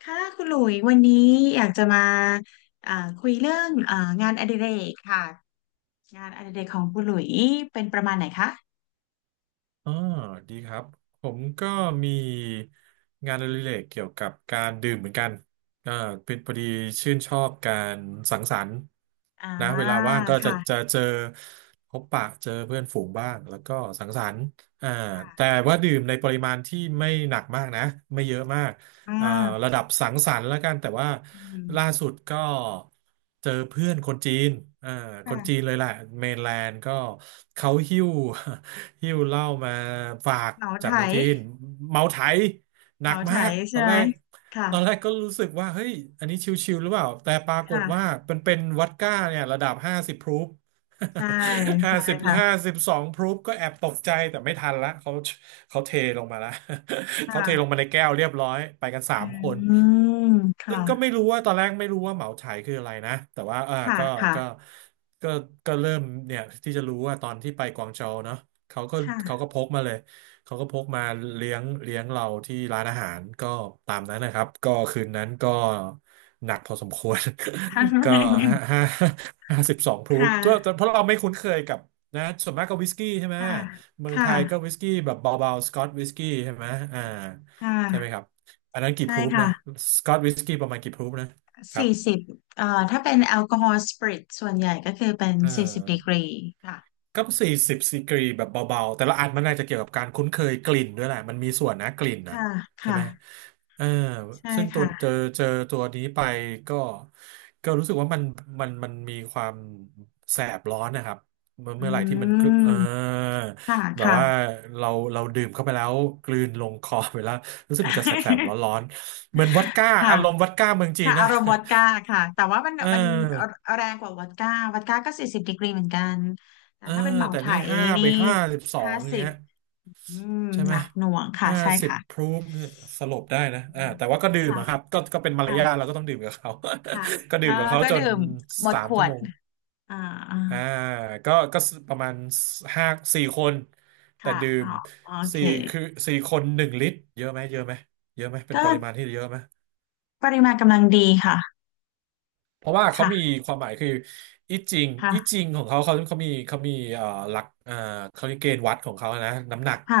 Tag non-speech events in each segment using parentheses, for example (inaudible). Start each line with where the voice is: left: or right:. left: ค่ะคุณหลุยวันนี้อยากจะมาอ่าคุยเรื่องงานอดิเรกค่ะงานอดิเรกของคุณหลุยเป็นประมาณไหนคะ
right: อ๋อดีครับผมก็มีงานอดิเรกเกี่ยวกับการดื่มเหมือนกันอ่าเป็นพอดีชื่นชอบการสังสรรค์
left: อ่า
right: นะเวลาว่างก็จะ
left: ค่ะ
right: จะเจอพบปะเจอเพื่อนฝูงบ้างแล้วก็สังสรรค์อ่าแต่
left: ค่ะ
right: ว่าดื่มในปริมาณที่ไม่หนักมากนะไม่เยอะมาก
left: อ่
right: อ่าระ
left: า
right: ดับสังสรรค์แล้วกันแต่ว่า
left: อืม
right: ล่าสุดก็เจอเพื่อนคนจีนอ่าคนจีน
left: ค่ะ
right: เลยแหละเมนแลนด์ก็เขาหิ้วเหล้ามาฝาก
left: เหมา
right: จา
left: ไถ
right: กเมืองจีนเมาไถห
left: เห
right: นั
left: มา
right: ก
left: ไถ
right: มากต
left: ใช่
right: อน
left: ไห
right: แร
left: ม
right: ก
left: ค่ะ
right: ตอนแรกก็รู้สึกว่าเฮ้ยอันนี้ชิวๆหรือเปล่าแต่ปรากฏว่า
left: ค่ะ
right: มันเป็นวอดก้าเนี่ยระดับห้าสิบพรูฟ
left: ใช่
right: (laughs) ห้า
left: ใช่
right: สิบห้า
left: ค่ะ
right: สิบสองพรูฟก็แอบตกใจแต่ไม่ทันละเขาเขาเทลงมาละ (laughs) เขาเทลง
left: ค่ะ
right: มาในแก้วเรียบร้อยไปกันสา
left: อื
right: มคน
left: ม
right: ซึ่
left: ค่ะ
right: งก็ไม่รู้ว่าตอนแรกไม่รู้ว่าเหมาไฉคืออะไรนะแต่ว่า
left: ค่ะค่ะ
right: ก็ก็ก็เริ่มเนี่ยที่จะรู้ว่าตอนที่ไปกวางโจวเนาะ เขาก็เขา
left: ค่ะ
right: ก็พกมาเลยเขาก็พกมาเลี้ยงเราที่ร้านอาหารก็ตามนั้นนะครับก็คืนนั้นก็หนักพอสมควร
left: (laughs)
right: (laughs) ก็ห้าห้าห้าสิบสองพ
left: ค
right: รูฟก็
left: ่ะ
right: เพราะเราไม่คุ้นเคยกับนะส่วนมากก็วิสกี้ใช่ไหม
left: ค่ะ
right: เมื
left: ค
right: องไทยก็
left: ่ะ
right: วิสกี้แบบเบาๆสกอตวิสกี้ใช่ไหมอ่า
left: ค่
right: ใช่ไหมครั
left: ะ
right: บอันนั้นกี่
left: ใช่
right: พรูฟ
left: ค่ะ
right: นะสกอตวิสกี้ประมาณกี่พรูฟนะครับ
left: สี่สิบถ้าเป็นแอลกอฮอล์สปริตส่วนใหญ่ก็คือเป็น
right: เอ
left: สี่สิบดีกรี
right: อ
left: ค่ะ
right: ก็40 ดีกรีแบบเบาๆแต่ละอันมันน่าจะเกี่ยวกับการคุ้นเคยกลิ่นด้วยแหละมันมีส่วนนะกลิ่นนะ
left: ค่ะ
right: ใช่
left: ค่ะ
right: ไหมเออ
left: ใช่
right: ซึ่งตัวเจอ
left: ค่ะ
right: เจอตัวนี้ไปก็ก็รู้สึกว่ามันมันมีความแสบร้อนนะครับเมื่อ
left: อื
right: เมื่อไหร่ที่มันกลื
left: ม
right: เออ
left: ค่ะ
right: แบบ
left: ค่ะ
right: ว่าเราเราดื่มเข้าไปแล้วกลืนลงคอไปแล้วรู้สึกมันจะแสบๆ
left: (laughs)
right: ร้อนๆเหมือนวอดก้า
left: ค่ะ
right: อารมณ์วอดก้าเมืองจี
left: ค่ะ
right: น
left: อา
right: นะ
left: รมณ์วอดก้าค่ะ แต่ว่ามัน
right: เ
left: มัน
right: ออ
left: แรงกว่าวอดก้า วอดก้าก็สี่สิบดีกรีเหมือนกัน แต่
right: เออ
left: ถ้าเป็นเหมา
right: แต่
left: ไถ
right: นี่
left: นี่
right: ห้าสิบสอ
left: ห้า
right: ง
left: สิบ
right: เงี้ย
left: อืม
right: ใช่
left: ห
right: ไหม
left: นักหน่วงค่ะ
right: ห้า
left: ใช่
right: สิบ
left: ค่ะ
right: พรูฟเนี่ยสลบได้นะ
left: อืม
right: แต่ว่าก็ดื่ม
left: ค่ะ
right: อะครับก็เป็นมารยาทเรา
left: ค่ะ
right: ก็ต้องดื่มกับเขา
left: ค่ะ
right: (laughs) ก็
left: เอ
right: ดื่
left: อ
right: มกับเขา
left: ก็
right: จ
left: ดื่
right: น
left: มหมด
right: สา
left: ข
right: ม
left: ว
right: ชั่ว
left: ด
right: โมง
left: อ่าอ่า
right: อ่าก็ก็ประมาณห้าสี่คนแต่
left: ค่ะ
right: ดื่
left: อ๋อ
right: ม
left: โอเค
right: สี่คือ4 คน 1 ลิตรเยอะไหมเยอะไหมเยอะไหมเป็
left: ก็
right: นปริมาณที่เยอะไหม
left: ปริมาณกำลังดีค่ะ
right: เพราะว่าเขามี
left: ค่ะ
right: ความหมายคืออีจิงอี
left: ค่ะ
right: จิงของเขาเขามีหลักเขาเรียกเกณฑ์วัดของเขานะน้ำหนัก
left: ค่ะ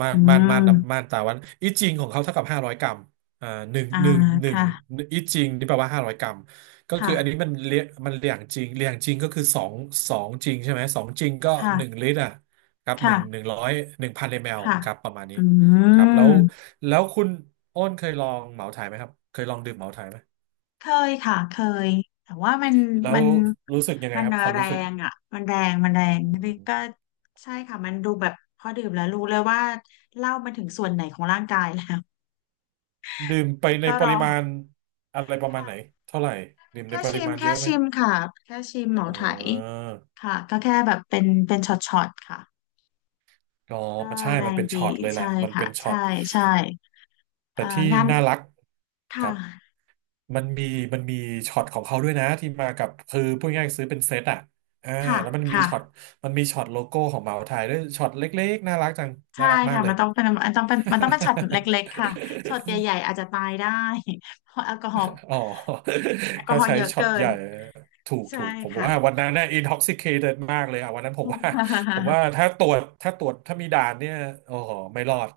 right: ม่าน
left: อื
right: ม่าน
left: ม
right: ม่านน้ำม่านตาวัดอีจิงของเขาเท่ากับห้าร้อยกรัมอ่าหนึ่ง
left: อ่า
right: หนึ่งหนึ่ง
left: ค่ะ
right: อีจิงนี่แปลว่าห้าร้อยกรัมก็คื
left: ค่ะ
right: ออันนี้มันเรียงมันเรียงจริงเรียงจริงก็คือสองจริงใช่ไหมสองจริงก็หนึ่ง
left: ค่ะ
right: ลิตรอ่ะครับ
left: ค่ะ
right: 1,000 มล
left: ค่ะ
right: ครับประมาณนี้
left: อื
right: ครับ
left: ม
right: แล้วคุณอ้นเคยลองเหมาถ่ายไหมครับเคยลองดื่มเหมาถ่ายไหม
left: เคยค่ะเคยแต่ว่ามัน
right: แล้
left: มั
right: ว
left: น
right: รู้สึกยังไง
left: มัน
right: ครับความ
left: แร
right: รู้สึก
left: งอ่ะมันแรงมันแร
right: อื
left: งนี่ก็
right: ม
left: ใช่ค่ะมันดูแบบพอดื่มแล้วรู้เลยว่าเหล้ามันถึงส่วนไหนของร่างกายแล้ว
right: ดื่มไป
left: มัน
right: ใน
left: ก็
right: ปริ
left: ร้อน
right: มาณอะไรประมาณไหน
left: ค่ะ
right: เท่าไหร่ดื่มใน
left: แค่
right: ป
left: ชิ
right: ริ
left: ม
right: มาณเย
left: แค่
right: อะไหม
left: ชิมค่ะ แค่ชิมเหมา
right: อ่
left: ไถ
right: า
left: ค่ะ ก็แค่แบบเป็นเป็นช็อตๆค่ะ
right: ก็
left: ก็
right: มันใช่
left: แร
right: มัน
left: ง
right: เป็น
left: ดี
right: ช็อตเลยแหละ
left: ใช่
right: มัน
left: ค่ะ
right: เป็นช็อ
left: ใช่
right: ต
left: ใช่
right: แต่
left: เอ่อ
right: ที่
left: งาน
right: น่ารักค
left: ค่
right: รับ
left: ะ
right: มันมีช็อตของเขาด้วยนะที่มากับคือพูดง่ายๆซื้อเป็นเซตอ่ะอ่า
left: ค่ะ
right: แล้วมันมี
left: ค่ะ
right: ช็อตมันมีช็อตโลโก้ของเหมาไทยด้วยช็อตเล็กๆน่ารักจัง
left: ใช่
right: น่ารักมาก
left: ค่ะ
right: เล
left: มั
right: ย
left: นต้องเป็นมันต้องเป็นมันต้องเป็นช็อตเล็กๆค่ะช็อตใหญ่ๆอาจจะตายได้เพราะแอลกอฮอล์
right: อ๋อ
left: แอล
right: (laughs)
left: กอ
right: ถ้า
left: ฮอล์
right: ใช้
left: เยอะ
right: ช็อต
left: เกิ
right: ให
left: น
right: ญ่ถูก
left: ใช่
right: ถูกผม
left: ค่ะ
right: ว่าวันนั้นเนี่ย intoxicated มากเลยอ่ะวันนั้นผมว่า (laughs) ผม
left: (laughs)
right: ว่าถ้าตรวจถ้าตรวจถ้ามีด่านเนี่ยโอ้โหไม่รอด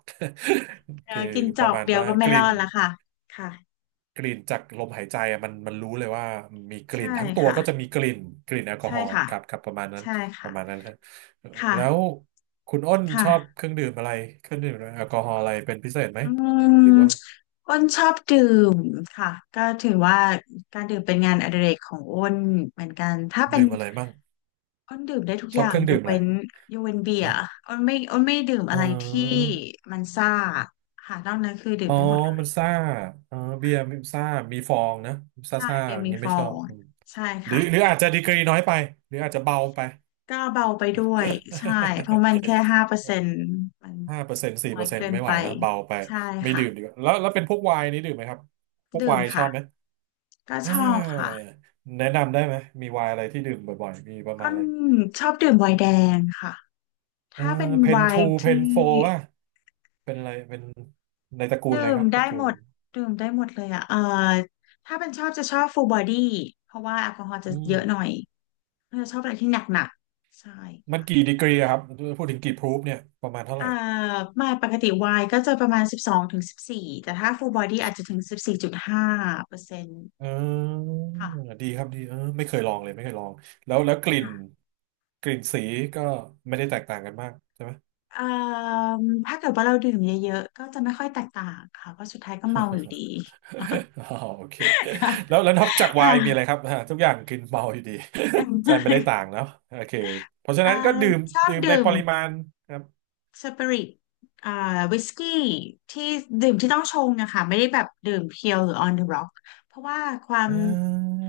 left: เอ
right: (laughs) คือ
left: อกินจ
right: ป
left: อ
right: ระ
left: ก
right: มาณ
left: เดียว
right: ว่า
left: ก็
right: ก
left: ไม่ร
right: ลิ่
left: อ
right: น
left: ดละค่ะค่ะ
right: กลิ่นจากลมหายใจอะมันรู้เลยว่ามีก
left: ใช่
right: ลิ่นทั้งตัว
left: ค่ะ
right: ก็จะมีกลิ่นกลิ่นแอลกอ
left: ใช่
right: ฮอล์
left: ค่ะ
right: ครับประมาณนั้น
left: ใช่ค่ะ
right: ฮะแล้ว
left: ค่ะ
right: คุณอ้นชอบ
left: ค่ะ
right: เครื่องดื่มอะไรเครื่องดื่มแอลกอฮอล์อะไรเป็นพิเศษไหม
left: อื
right: หรือว่า
left: มอ้นชอบดื่มค่ะก็ถือว่าการดื่มเป็นงานอดิเรกของอ้นเหมือนกันถ้าเป็น
right: ดื่มอะไรมั่ง
left: อ้นดื่มได้ทุก
right: ช
left: อ
right: อบ
left: ย่า
right: เค
left: ง
right: รื่อง
left: ย
right: ดื่
left: ก
right: มอะไร
left: เว้นยกเว้นเบีย
right: ฮะ
left: ร์อ้นไม่ดื่มอะ
right: อ๋อ
left: ไรที่มันซ่าค่ะนอกนั้นคือดื่
right: อ๋
left: ม
right: อ
left: ได้หมดเลย
right: มันซ่าเอ๋อเบียร์มันซ่ามีฟองนะซ่า
left: ใช่
right: ซ่า
left: เบีย
right: อ
left: ร์
right: ย่าง
left: มี
right: นี้
left: ฟ
right: ไม่
left: อ
right: ชอบ
left: ง
right: อืม
left: ใช่
right: หรือ
left: ค่ะ
right: หรืออาจจะดีกรีน้อยไปหรืออาจจะเบาไป
left: ก็เบาไปด้วยใช่เพราะมันแค่ห้าเปอร์เซ็นต์มัน
right: (laughs) 5%สี่
left: น้อ
right: เปอ
left: ย
right: ร์เซ็น
left: เกิ
right: ต์
left: น
right: ไม่ไห
left: ไป
right: วนะเบาไป
left: ใช่
right: ไม่
left: ค่ะ
right: ดื่มดีกว่าแล้วเป็นพวกไวน์นี้ดื่มไหมครับพวก
left: ดื่
right: ไว
left: ม
right: น์ชอ
left: ค่ะ
right: บไหม
left: ก็
right: อ่
left: ชอบค่ะ
right: าแนะนำได้ไหม มีไวน์อะไรที่ดื่มบ่อยๆมีประ
left: อ้
right: มาณอะ
left: น
right: ไร
left: ชอบดื่มไวน์แดงค่ะ
right: เออ
left: ถ้าเป็น
right: เพ
left: ไว
right: นทู
left: น์
right: เพ
left: ที่
right: นโฟป่ะเป็นอะไรเป็นในตระกูล
left: ดื่
right: อะไรค
left: ม
right: รับต
left: ได้
right: ระกู
left: หม
right: ล
left: ดดื่มได้หมดเลยอ่ะถ้าเป็นชอบจะชอบฟูลบอดี้เพราะว่าแอลกอฮอล์จะ
right: อื
left: เย
right: ม
left: อะหน่อยจะชอบอะไรที่หนักๆใช่
right: มัน
left: ค่ะ
right: กี่ดีกรีอะครับพูดถึงกี่พรูฟเนี่ยประมาณเท่าไห
left: อ่า
right: ร่
left: ไมาปกติไวน์ก็จะประมาณสิบสองถึงสิบสี่แต่ถ้าฟูลบอดี้อาจจะถึงสิบสี่จุดห้าเปอร์เซ็นต์
right: เออ
left: ค่ะ
right: ดีครับดีไม่เคยลองเลยไม่เคยลองแล้วกลิ่น
left: ค่ะ
right: กลิ่นสีก็ไม่ได้แตกต่างกันมากใช่ไหม
left: เอ่มถ้าเกิดว่าเราดื่มเยอะๆก็จะไม่ค่อยแตกต่างค่ะเพราะสุดท้ายก็เมาอยู่ดี (laughs) ค่
right: (laughs) อ๋อโอเค
left: ะ
right: แล้วนอกจากไว
left: ค่ะ
right: น์มีอะไรครับอ่าทุกอย่างกินเมาอยู่ดี
left: (laughs)
right: (laughs) ใช่ไม่ได้ต่างเนาะโอเคเพราะฉะ
left: เอ่อ
right: นั้นก็ดื่ม
left: ชอบ
right: ดื่ม
left: ดื่
right: ในป
left: ม
right: ริมาณครับ
left: สปิริตอ่าวิสกี้ที่ดื่มที่ต้องชงอะค่ะไม่ได้แบบดื่มเพียวหรือ on the rock เพราะว่าความ
right: อ่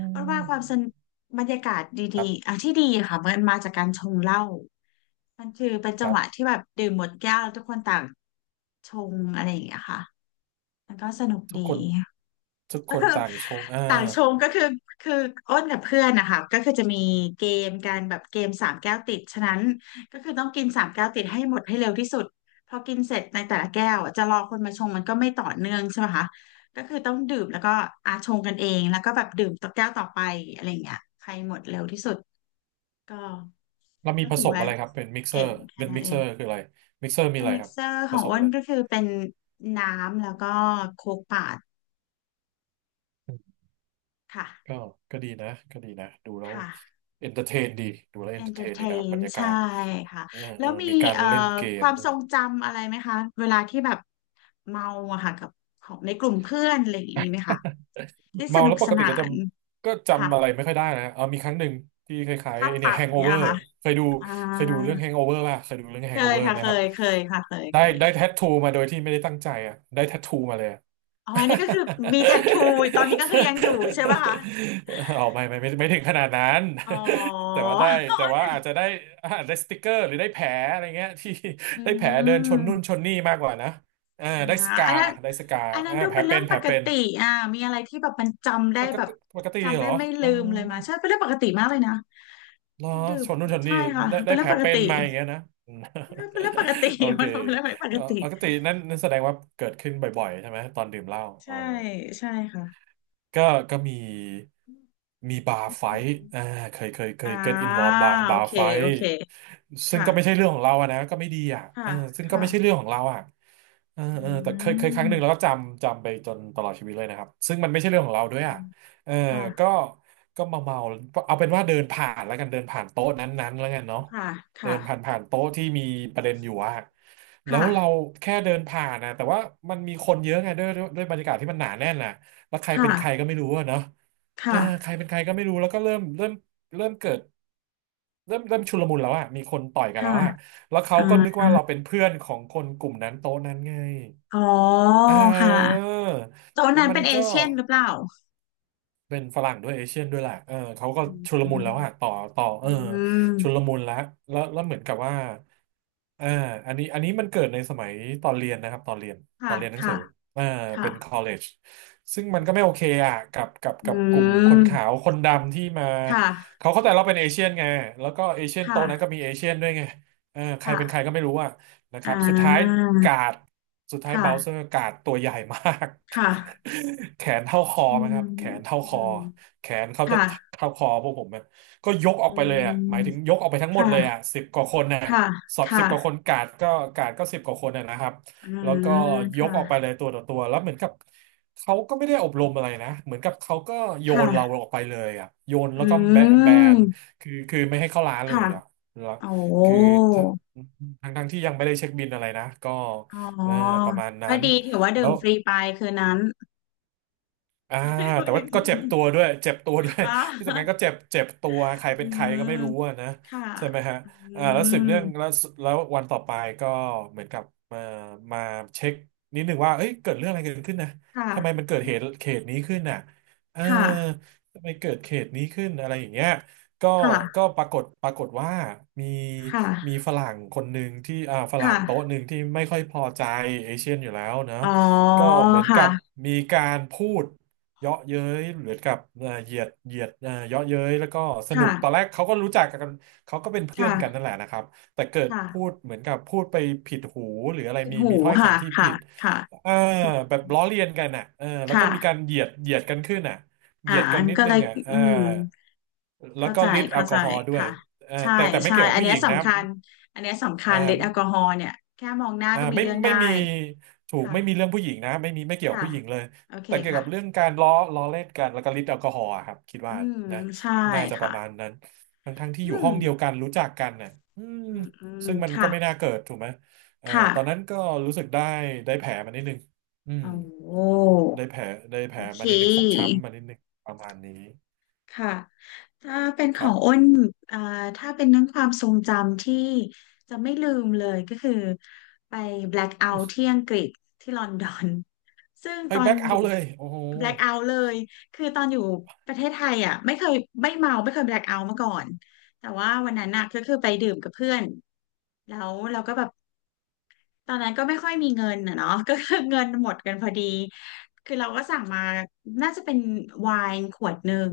right: า
left: เพราะว่าความสนบรรยากาศด
right: ครั
left: ีๆ
right: บ
left: อ่ะที่ดีอะค่ะมันมาจากการชงเหล้ามันคือเป็น
right: ค
left: จัง
right: รั
left: ห
right: บ
left: วะที่แบบดื่มหมดแก้วลทุกคนต่างชงอะไรอย่างเงี้ยค่ะมันก็สนุก
right: ทุก
left: ดี
right: คนทุก
left: (laughs)
right: ค
left: ก็
right: น
left: คือ
right: ต่างชงอ่า
left: ต่างชงก็คือคืออ้นกับเพื่อนนะคะก็คือจะมีเกมการแบบเกมสามแก้วติดฉะนั้นก็คือต้องกินสามแก้วติดให้หมดให้เร็วที่สุดพอกินเสร็จในแต่ละแก้วจะรอคนมาชงมันก็ไม่ต่อเนื่องใช่ไหมคะก็คือต้องดื่มแล้วก็อาชงกันเองแล้วก็แบบดื่มต่อแก้วต่อไปอะไรอย่างเงี้ยใครหมดเร็วที่สุดก็
right: แล้วมี
left: ก็
right: ผ
left: ถื
right: ส
left: อ
right: ม
left: ว่า
right: อะไรครับเป็นมิกเซอ
left: เก่
right: ร์
left: งแค่
right: เป็น
left: นั้
right: มิ
left: น
right: ก
left: เอ
right: เซอ
left: ง
right: ร์คืออะไรมิกเซอร์มี
left: เป็น
right: อะไร
left: มิ
right: ค
left: ก
right: รับ
left: เซอร์ข
right: ผ
left: อง
right: สม
left: อ้
right: อะ
left: น
right: ไร
left: ก็คือเป็นน้ำแล้วก็โคกป่าด
right: ก็
left: ค่ะ
right: ก็ดีนะก็ดีนะ ดูแล้ว
left: ค่ะ
right: เอนเตอร์เทนดีดูแล้วเอนเตอร์เทนดีนะครับ
left: entertain
right: บรรยากา
left: ใช่
right: ศ
left: ค่ะ
right: เออ
left: แล้
right: เอ
left: ว
right: อ
left: มี
right: มีการ
left: เอ่อ
right: เล่นเก
left: ค
right: ม
left: วาม
right: ด้
left: ท
right: ว
left: ร
right: ย
left: งจำอะไรไหมคะเวลาที่แบบเมาอะค่ะกับของในกลุ่มเพื่อนอะไรอย่างนี้มีไหมคะที่ส
right: เมา
left: นุ
right: แล้
left: ก
right: วป
left: ส
right: กติ
left: นา
right: ก็จ
left: น
right: ำก็
left: ค่ะ
right: จำอะไรไม่ค่อยได้นะเออมีครั้งหนึ่งที่คล้าย
left: ภา
right: ๆ
left: พ
right: ไอ้เนี่ย
left: ตัด
right: แฮงโอ
left: เนี้ย
right: เว
left: เห
right: อ
left: รอ
right: ร์
left: ค่ะ
right: เคยดู
left: อ่
right: เคยดูเรื่
left: า
right: องแฮงโอเวอร์ป่ะเคยดูเรื่องแฮ
left: เค
right: งโอ
left: ย
right: เวอร์
left: ค่ะ
right: ไหม
left: เค
right: ครับ
left: ยเคยค่ะเคย
right: ได้
left: เคย
right: ได้แทททูมาโดยที่ไม่ได้ตั้งใจอ่ะได้แทททูมาเลย (laughs)
left: อ๋ออันนี่ก็คือมีแทททูตอนนี้ก็คือยังอยู่ใช่ป่ะคะ
right: ออกไม่ถึงขนาดนั้น
left: อ๋
right: (laughs) แต่
left: อ
right: ว่าได้แต่ว่าอาจจะได้อาจได้สติกเกอร์หรือได้แผลอะไรเงี้ย (laughs) ที่
left: อื
right: ได้แผลเดินชนนู่น
left: ม
right: ชนนี่มากกว่านะอ่า
left: อ่า
right: ได้สกา
left: อันนั้น
right: ได้สกา
left: อันนั้น
right: อ่า
left: ดู
right: แผล
left: เป็นเรื่
right: เป็
left: อง
right: นแผ
left: ป
right: ล
left: ก
right: เป็น
left: ติอ่ามีอะไรที่แบบมันจำได้
right: ปก
left: แบบ
right: ติปกติ
left: จำ
right: เหร
left: ได้
right: อ
left: ไม่
right: อ๋
left: ลื
right: อ
left: มเลยมาใช่เป็นเรื่องปกติมากเลยนะ
right: เหรอ
left: ดื่
right: ช
left: ม
right: นนู่นชน
left: ใช่
right: นี่
left: ค่ะ
right: ได้
left: เป็
right: ได้
left: นเรื่
right: แผ
left: อง
right: ล
left: ปก
right: เป็
left: ติ
right: นมาอย่างเงี้ยนะ (laughs) อืม
left: เป็นเรื่องปกติ
right: (laughs) โอ
left: (laughs)
right: เค
left: มันเป็นเรื่องไม่ปกติ
right: ปกตินั่นนั่นแสดงว่าเกิดขึ้นบ่อยๆใช่ไหมตอนดื่มเหล้าอ๋
left: ใช่
right: อ
left: ใช่ค่ะ
right: ก็ก็มีมีบาร์ไฟ
left: อื
right: ท์อ่า
left: ม
right: เคยเคยเค
left: อ่า
right: ย get involved บาร์
left: โอ
right: บาร์
left: เค
right: ไฟ
left: โอ
right: ท์
left: เค
right: ซึ่ง
left: ค่ะ
right: ก็ไม่ใช่เรื่องของเราอะนะก็ไม่ดีอ่ะ
left: ค่ะ
right: เออซึ่งก็ไม่ใช่เรื่
left: ค่ะ
right: องของเราอ่ะเออ
left: อื
right: เออแต่เคยเคยครั้งหนึ่งแล้วก็
left: ม
right: จำจำไปจนตลอดชีวิตเลยนะครับซึ่งมันไม่ใช่เรื่องของเราด้
left: อื
right: วยอ่ะ
left: ม
right: เออ
left: ค่ะ
right: ก็ก็มาเมาเอาเป็นว่าเดินผ่านแล้วกัน เดินผ่านโต๊ะนั้นๆแล้วกันเนาะ
left: ค่ะค
right: เดินผ่าน
left: ่ะ
right: ผ่านโต๊ะที่มีประเด็นอยู่อ่ะแล้ว
left: ค่ะ
right: เราแค่เดินผ่านนะแต่ว่ามันมีคนเยอะไงด้วยบรรยากาศที่มันหนาแน่นน่ะ แล้วใครเป็นใคร
left: ค่ะ
right: ก็ไม่รู้อะเนาะเออ
left: ค่ะ
right: ใครเป็นใครก็ไม่รู้แล้วก็เริ่มเริ่มเกิดเริ่มชุลมุนแล้วอะมีคนต่อยกัน
left: ค่ะ
right: แล้วอะแล้วเขาก็นึก
left: อ่า
right: ว่าเราเป็นเพื่อนของคนกลุ่มนั้นโต๊ะนั้นไง
left: อ๋อ
right: เ
left: ค่ะ
right: ออ
left: โซน
right: แล้ว
left: นั้น
right: มั
left: เป็
right: น
left: นเอ
right: ก็
left: เชียนหรือเปล่า
right: เป็นฝรั่งด้วยเอเชียนด้วยแหละเออเขาก็
left: อืม
right: ชุลมุนแล้วอะต่อต่อเอ
left: อื
right: อ
left: ม
right: ชุลมุนแล้วเหมือนกับว่าอ่าอันนี้มันเกิดในสมัยตอนเรียนนะครับตอนเรียนตอ
left: ค่ะ
right: นเรียนหนังสื
left: ค่ะ
right: ออ่าเป็น
left: ค่ะ
right: college ซึ่งมันก็ไม่โอเคอะกับกับ
left: อื
right: กับกลุ่มคนขา
left: ม
right: วคนดำที่มา
left: ค่ะ
right: เขาเข้าใจเราเป็นเอเชียนไงแล้วก็เอเชียนโต๊ะนั้นก็
left: ค่ะ
right: มีเอเชียนด้วยไงเออใครเป็นใคร
left: ค่ะ
right: ก็ไม่รู้อะนะค
left: อ่
right: รับสุดท้าย
left: า
right: กาดสุดท้ายเบ
left: ค่ะ
right: ลเซอร์กาดตัวใหญ่มาก
left: ค่ะ
right: (laughs) แขนเท่าคอ
left: อื
right: มั้งครั
left: ม
right: บแขนเท่า
left: อื
right: คอ
left: ม
right: แขนเขาจะ
left: ค่ะ
right: เท่าคอพวกผมอะก็ยกออก
left: อื
right: ไปเลยอ่ะหมายถึง
left: ม
right: ยกออกไปทั้งหมดเลยอ่ะ
left: ค่ะ
right: สิบกว่าคนน่ะ
left: ค่ะ
right: สอบสิบกว่าค
left: ค่ะ
right: นกาดก็กาดก็สิบกว่าคนน่ะนะครับ
left: อ่า
right: แล้วก็
left: ค
right: ยกออกไปเล
left: ่ะ
right: ยตัวต่อตัวแล้วเหมือนกับเขาก็ไม่ได้อบรมอะไรนะเหมือนกับเขาก็โยนเรา
left: ค่ะ
right: ออกไปเลยอ่ะโยน
left: อื
right: แล้วก็แบแบ
left: ม
right: นคือคือไม่ให้เข้าร้านเล
left: ค่ะ
right: ยอ่ะแล้ว
left: โอ้
right: คือทั้งที่ยังไม่ได้เช็คบินอะไรนะก็
left: อ๋อ
right: เออประมาณนั้
left: ก็
right: น
left: ดีถือว่า
right: แล้
left: ดื่ม
right: ว
left: ฟรีไปคืนนั้น
right: อ่าแต่ว่าก็เจ็บตัวด้วยเจ็บตัวด้วย
left: (laughs) อ
right: (laughs) ที่สำคัญก็
left: อ
right: เจ็บเจ็บตัวใคร
left: อื
right: เป็นใคร
left: ม
right: ก็ไม่รู้อะนะ
left: ค่ะ
right: ใช่ไหมฮะ
left: อื
right: อ่าแล้วสืบเนื่องแล้ว
left: ม
right: แล้ววันต่อไปก็เหมือนกับมามาเช็คนิดหนึ่งว่าเอ้ยเกิดเรื่องอะไรเกิดขึ้นนะ
left: ค
right: ทำไมมัน
left: ่ะ
right: เกิดเหตุเขตนี้ขึ้นน่ะเออ
left: ค่ะ
right: ทำไมเกิดเขตนี้ขึ้นอะไรอย่างเงี้ยก็
left: ค่ะ
right: ก็ปรากฏว่ามีมี
left: ค่ะ
right: ฝรั่งคนหนึ่งที่อ่าฝรั่งโต๊ะ
left: ค่ะ
right: หนึ่งที่ไม่ค่อยพอใจเอเชียนอยู่แล้วเนอะ
left: อ๋อ
right: ก็เหมือนกับ
left: ค่ะ
right: มีการพูด เยาะเย้ยเหมือนกับเหยียดเยาะเย้ยแล้วก็สนุกตอนแร
left: ค่ะ
right: กเขาก็รู้จักกันเขาก็เป็นเพื่อ
left: ค่ะ
right: นกันนั่นแหละนะครับแต่เกิดพู
left: ค่ะ
right: ดเหมือนกับพูดไปผิดหูหรืออะไร
left: ปิด
right: มี
left: หู
right: มีถ้อย
left: ค่ะ
right: คำที่
left: ค่ะ
right: ผิด
left: ค่ะ
right: เออแบบล้อเลียนกันอ่ะเออแล้วก็
left: ค่ะ
right: มีการเหยียดกันขึ้นอ่ะเหยียดกั
left: อั
right: น
left: น
right: นิด
left: ก็
right: นึ
left: เลย
right: งอ่ะเอ
left: อื
right: อ
left: ม
right: แล้ว
left: เข้า
right: ก็
left: ใจ
right: ฤทธิ์แอ
left: เข้า
right: ลก
left: ใจ
right: อฮอล์ด้วย
left: ค่ะ
right: เออ
left: ใช่
right: แต่แต่ไม่
left: ใช่
right: เกี่ยวกับ
left: อัน
right: ผู้
left: เนี้
right: ห
left: ย
right: ญิงนะค
left: สำ
right: รับ
left: คัญอันเนี้ยสำคั
right: เอ่
left: ญฤท
right: อ
left: ธิ์แอลกอฮอล์เนี่ยแค่มองหน้าก็มี
right: ไม่
left: เรื่อง
right: ไม่
left: ได้
right: มีถูก
left: ค่ะ
right: ไม่มีเรื่องผู้หญิงนะไม่มีไม่เกี่ยวกับ
left: ค่ะ
right: ผู้หญิงเลย
left: โอเค
right: แต่เกี่ยว
left: ค่ะ
right: กับเรื่องการล้อเล่นกันแล้วก็ฤทธิ์แอลกอฮอล์อะครับคิด
left: อื
right: ว่า
left: ม
right: นะ
left: ใช่
right: น่าจะป
left: ค่ะ
right: ระมาณนั้นทั้งที่อ
left: อื
right: ยู่ห้
left: ม
right: องเดียวกันรู้จักกันน่ะอืม
left: อืมอื
right: ซึ่
left: ม
right: งมันก็
left: ค่ะ
right: ไม่น่าเกิดถูกไหมเอ่อ
left: ค่ะ
right: ตอนนั้นก็รู้สึกได้แผลมานิดนึงอืม
left: โอ้
right: ได้แผลได้แผ
left: โอ
right: ล
left: เค
right: มานิดนึงฟกช้ำมานิดนึงประมาณนี้
left: ค่ะ ถ้าเป็นข
right: ค
left: อ
right: รั
left: งอ้
right: บ
left: นอ่าถ้าเป็นเรื่องความทรงจำที่จะไม่ลืมเลยก็คือไป black out ที่อังกฤษที่ลอนดอน (laughs) ซึ่ง
right: ไป
left: ตอน
right: แบ็ก
left: อ
right: เอา
left: ยู่
right: เลยโอ้โห
left: black out เลย คือตอนอยู่ประเทศไทยอ่ะไม่เคยไม่เมาไม่เคย black out มาก่อน แต่ว่าวันนั้นน่ะก็คือไปดื่มกับเพื่อนแล้วเราก็แบบ ตอนนั้นก็ไม่ค่อยมีเงินนะเนาะ (laughs) ก็คือเงินหมดกันพอดีคือเราก็สั่งมาน่าจะเป็นไวน์ขวดหนึ่ง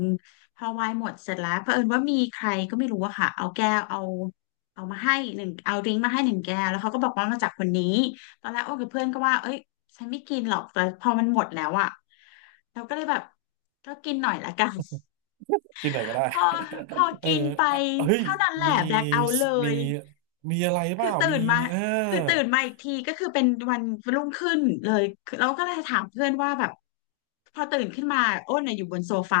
left: พอไวน์หมดเสร็จแล้วเผอิญว่ามีใครก็ไม่รู้อะค่ะเอาแก้วเอาเอามาให้หนึ่งเอาดริงก์มาให้หนึ่งแก้วแล้วเขาก็บอกว่ามาจากคนนี้ตอนแรกโอ้กับเพื่อนก็ว่าเอ้ยฉันไม่กินหรอกแต่พอมันหมดแล้วอะเราก็เลยแบบก็กินหน่อยละกัน
right: กินหน่อยก็ได้
left: (laughs) พอพอ
right: (laughs) เออ
left: กินไป
right: อ่ะเฮ้ย
left: เท่านั้นแหละ
right: มี
left: แบล็คเอาท์เล
right: มี
left: ย
right: มีอะไรเป
left: คือ
right: ล่า
left: ตื่
right: มี
left: นมา
right: เออ
left: คือตื่นมาอีกทีก็คือเป็นวันรุ่งขึ้นเลยคือเราก็เลยถามเพื่อนว่าแบบพอตื่นขึ้นมาอ้นน่ะอยู่บนโซฟา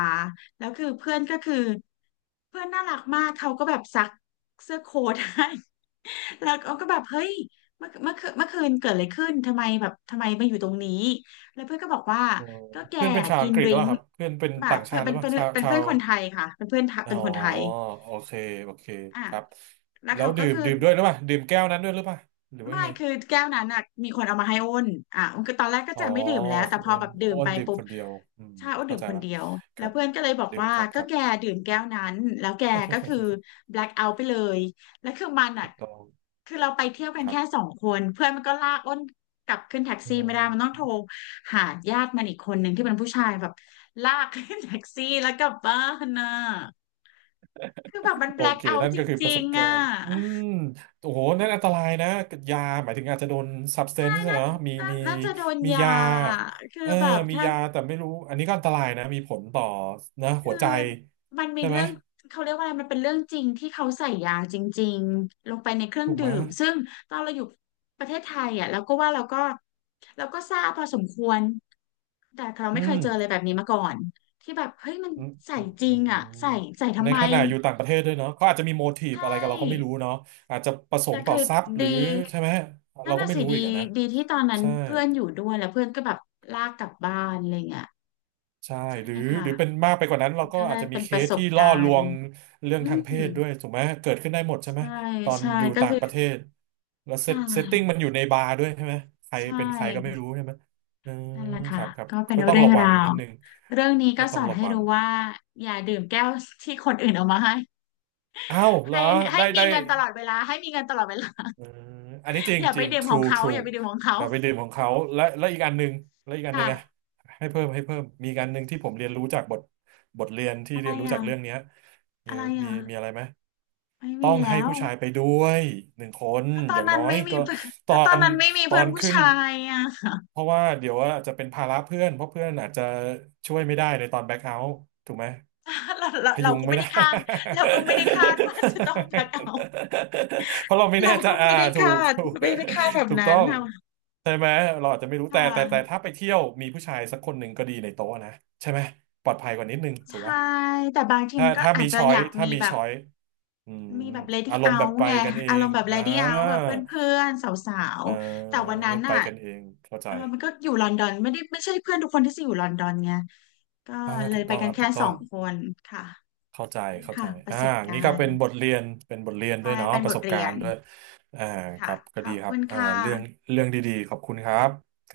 left: แล้วคือเพื่อนก็คือเพื่อนน่ารักมากเขาก็แบบซักเสื้อโค้ทให้ (laughs) แล้วเขาก็แบบเฮ้ยเมื่อคืนเกิดอะไรขึ้นทำไมแบบทำไมมาอยู่ตรงนี้แล้วเพื่อนก็บอกว่า
right: เออ
left: ก็แก
right: เพื่อนเป็นชาว
left: กิ
right: อั
left: น
right: งกฤ
left: ด
right: ษห
left: ริ
right: รือเป
left: ง
right: ล่า
left: ก์
right: ครับเพื่อนเป็น
left: แบบ
right: ต่าง
left: เพื่
right: ชา
left: อน
right: ติห
left: เป็
right: รื
left: น
right: อเปล่า
left: เป็น
right: ชาว
left: เป็น
right: ชา
left: เพื่อ
right: ว
left: นคนไทยค่ะเป็นเพื่อน
right: อ๋
left: เป็
right: อ
left: นคนไทย
right: โอเคโอเค
left: อ่ะ
right: ครับ
left: แล้ว
right: แล้
left: เขา
right: ว
left: ก็
right: ดื่ม
left: คือ
right: ดื่มด้วยหรือเปล่าดื่มแก้วนั้นด้วยหรือเปล่าหรือว่า
left: ไม่
right: ยังไง
left: คือแก้วนั้นน่ะมีคนเอามาให้อ้นอ่ะอ้นก็ตอนแรกก็
right: อ๋อ
left: จะไม่ดื่มแล้วแต่พอ
right: อ้น
left: แบบดื่ม
right: อ้น
left: ไป
right: ดื่ม
left: ปุ๊บ
right: คนเดียวอืม
left: ใช่อ้นดื่
right: เข้า
left: ม
right: ใจ
left: คน
right: ละ
left: เดียว
right: ค
left: แล้
right: รั
left: ว
right: บ
left: เพื่อนก็เลยบอก
right: ดื่ม
left: ว่า
right: ครับค
left: ก็
right: รับ
left: แกดื่มแก้วนั้นแล้วแกก็คือ
right: (laughs)
left: black out ไปเลยแล้วคือมันอ่ะ
right: ถูกต้อง
left: คือเราไปเที่ยวกัน
right: ครั
left: แค่สองคนเพื่อนมันก็ลากอ้นกลับขึ้นแท็กซี่ไม่ได้มันต้อง
right: บ
left: โทรหาญาติมันอีกคนหนึ่งที่เป็นผู้ชายแบบลากขึ้นแท็กซี่แล้วกลับบ้านน่ะคือแบบมันแบ
right: โอ
left: ล็ค
right: เค
left: เอา
right: นั่น
left: จ
right: ก็คือป
left: ริ
right: ระส
left: ง
right: บ
left: ๆ
right: กา
left: อ่ะ
right: รณ์อืมโอ้โหนั่นอันตรายนะยา หมายถึงอาจจะโดน
left: น่า
right: substance อะเนอะมีมี
left: น่าจะโดน
right: มี
left: ยา
right: ยา
left: คือ
right: เออ
left: แบบ
right: มี
left: ถ้า
right: ยา แต่ไม่รู้ อันนี้ก็อันตรายนะ มีผลต่อนะ
left: คือ
right: หัวใจ
left: มันมี
right: ใช่ไหม
left: เรื่องเขาเรียกว่าอะไรมันเป็นเรื่องจริงที่เขาใส่ยาจริงๆลงไปในเครื่อง
right: ถูกไห
left: ดื่
right: ม
left: มซึ่งตอนเราอยู่ประเทศไทยอ่ะเราก็ทราบพอสมควรแต่เรา
right: อื
left: ไม่เค
right: ม
left: ยเจออะไรแบบนี้มาก่อนที่แบบเฮ้ยมัน
right: อืม
left: ใส่
right: อืม
left: จริ
right: อื
left: ง
right: ม
left: อ่ะใส่ใส่
right: ใน
left: ทำไม
right: ขณะอยู่ต่างประเทศด้วยเนาะเขาอาจจะมีโมที
left: ใช
right: ฟอะไรกับเราก็ไม่
left: ่
right: รู้เนาะอาจจะประส
left: แต่
right: งค์ต่อ
left: คือ
right: ทรัพย์หรื
left: ดี
right: อใช่ไหม
left: นั่
right: เรา
left: น
right: ก็
left: น่ะ
right: ไม่
left: สิ
right: รู้
left: ดี
right: อีกอะนะ
left: ดีที่ตอนนั้น
right: ใช่
left: เพื่อนอยู่ด้วยแล้วเพื่อนก็แบบลากกลับบ้านอะไรเงี้ย
right: ใช่
left: ใช่
right: หรือ
left: ค่ะ
right: หรือเป็นมากไปกว่านั้นเราก็
left: ก็ไล
right: อาจ
left: ย
right: จะมี
left: เป็น
right: เค
left: ประ
right: ส
left: สบ
right: ที่ล่
left: กา
right: อล
left: ร
right: ว
left: ณ์
right: งเรื่อง
left: อื
right: ทางเพ
left: ม
right: ศด้วยถูกไหมเกิดขึ้นได้หมดใช่ไหม
left: ใช่
right: ตอน
left: ใช่
right: อยู่
left: ก็
right: ต่าง
left: คือ
right: ประเทศแล้วเซ
left: ใช่
right: ตเซตติ้งมันอยู่ในบาร์ด้วยใช่ไหมใคร
left: ใช
right: เป็นใครก็ไม่
left: ่
right: รู้ใช่ไหมอืม
left: นั่นแหละ
right: ค
left: ค่ะ
right: รับครับ
left: ก็เป็น
right: ก็ต้อง
left: เรื่อง
right: ระวั
left: รา
right: ง
left: ว
right: นิดนึง
left: เรื่องนี้
right: ก็
left: ก็
right: ต้
left: ส
right: อง
left: อน
right: ระ
left: ให้
right: วัง
left: รู้ว่าอย่าดื่มแก้วที่คนอื่นเอามาให้
right: อ้าวเหร
left: ให้
right: อ
left: ให้
right: ได้
left: มี
right: ได้
left: เงินตลอดเวลาให้มีเงินตลอดเวลา
right: เอออันนี้จริ
left: (laughs) อ
right: ง
left: ย่า
right: จ
left: ไป
right: ริง
left: ดื่มของ
right: true
left: เขาอ
right: true
left: ย่าไปดื่มของเขา
right: อย่าไปดื่มของเขาและอีกอันหนึ่งและอีกอันหนึ่งอะ
left: ค่ะ
right: ให้เพิ่มมีอีกอันหนึ่งที่ผมเรียนรู้จากบทเรียนที่
left: อะไร
right: เรียนรู้จา
left: อ่ะ
right: กเรื่องเนี้ยมี
left: อะไร
right: มี
left: อ่ะ
right: มีอะไรไหม
left: ไม่
right: ต้อ
left: มี
right: งให้
left: แล้ว
right: ผู้ชายไปด้วยหนึ่งคน
left: ก็ต
right: อ
left: อน
right: ย่าง
left: นั้
right: น้
left: น
right: อย
left: ไม่มี
right: ก็
left: เพื่อน
right: ตอ
left: ก็ตอน
right: น
left: นั้นไม่มี
right: ตอ
left: เพื่อน
right: น
left: ผู้
right: ขึ้น
left: ชายอ่ะ
right: เพราะว่าเดี๋ยวว่าจะเป็นภาระเพื่อนเพราะเพื่อนอาจจะช่วยไม่ได้ในตอนแบ็คเอาท์ถูกไหม
left: (laughs) เราเรา
right: พ
left: เรา
right: ยุง
left: ก็
right: ไม่
left: ไม่
right: ได้
left: ได้คาดเราก็ไม่ได้คาดว่าจะต้องแบกเอา
right: (laughs) เพราะเราไม่แน่
left: เรา
right: ใจ
left: ก็
right: อ่า
left: ไม่ได้
right: ถูก
left: คาด
right: ถูก
left: ไม่ได้คาดแบบ
right: ถูก
left: นั้
right: ต้
left: น
right: อง
left: ค่ะ
right: ใช่ไหมเราอาจจะไม่รู้
left: ค่
right: แต่แต่
left: ะ
right: ถ้าไปเที่ยวมีผู้ชายสักคนหนึ่งก็ดีในโต๊ะนะใช่ไหมปลอดภัยกว่านิดนึงถูก
left: ใช่
right: ปะ
left: แต่บางที
right: ถ้า
left: มันก็
right: ถ้า
left: อา
right: มี
left: จจะ
right: ช้อ
left: อ
right: ย
left: ยาก
right: ถ้า
left: มี
right: มี
left: แบบ
right: ช้อย อืม
left: มีแบบ lady
right: อารมณ์แบบ
left: out
right: ไป
left: ไง
right: กันเอ
left: อาร
right: ง
left: มณ์แบบ
right: อ่า
left: lady out แบบเพื่อนๆสาว
right: เออ
left: ๆแต่วันนั้น
right: ไป
left: อ่ะ
right: กันเอง เข้าใจ
left: เออมันก็อยู่ลอนดอนไม่ได้ไม่ใช่เพื่อนทุกคนที่จะอยู่ลอนดอนไงก็
right: อ่า
left: เล
right: ถู
left: ย
right: ก
left: ไป
right: ต้อง
left: กั
right: ค
left: น
right: รับ
left: แค่
right: ถูก
left: ส
right: ต้อ
left: อ
right: ง
left: งคนค่ะ
right: เข้าใจ
left: นี่
right: เข้าใจ
left: ค่ะประ
right: อ่า
left: สบกา
right: งี้ก็
left: ร
right: เป็น
left: ณ์
right: บทเรียน เป็นบทเรียนด้ว
left: ใช่
right: ยเนาะ
left: เป็น
right: ป
left: บ
right: ระส
left: ท
right: บ
left: เรี
right: กา
left: ย
right: ร
left: น
right: ณ์ด้วยอ่าค
left: ค่ะ
right: รับก็
left: ข
right: ดี
left: อบ
right: ครั
left: คุ
right: บ
left: ณ
right: อ่า
left: ค่
right: เรื่อง
left: ะ
right: เรื่องดีๆ ขอบคุณครับ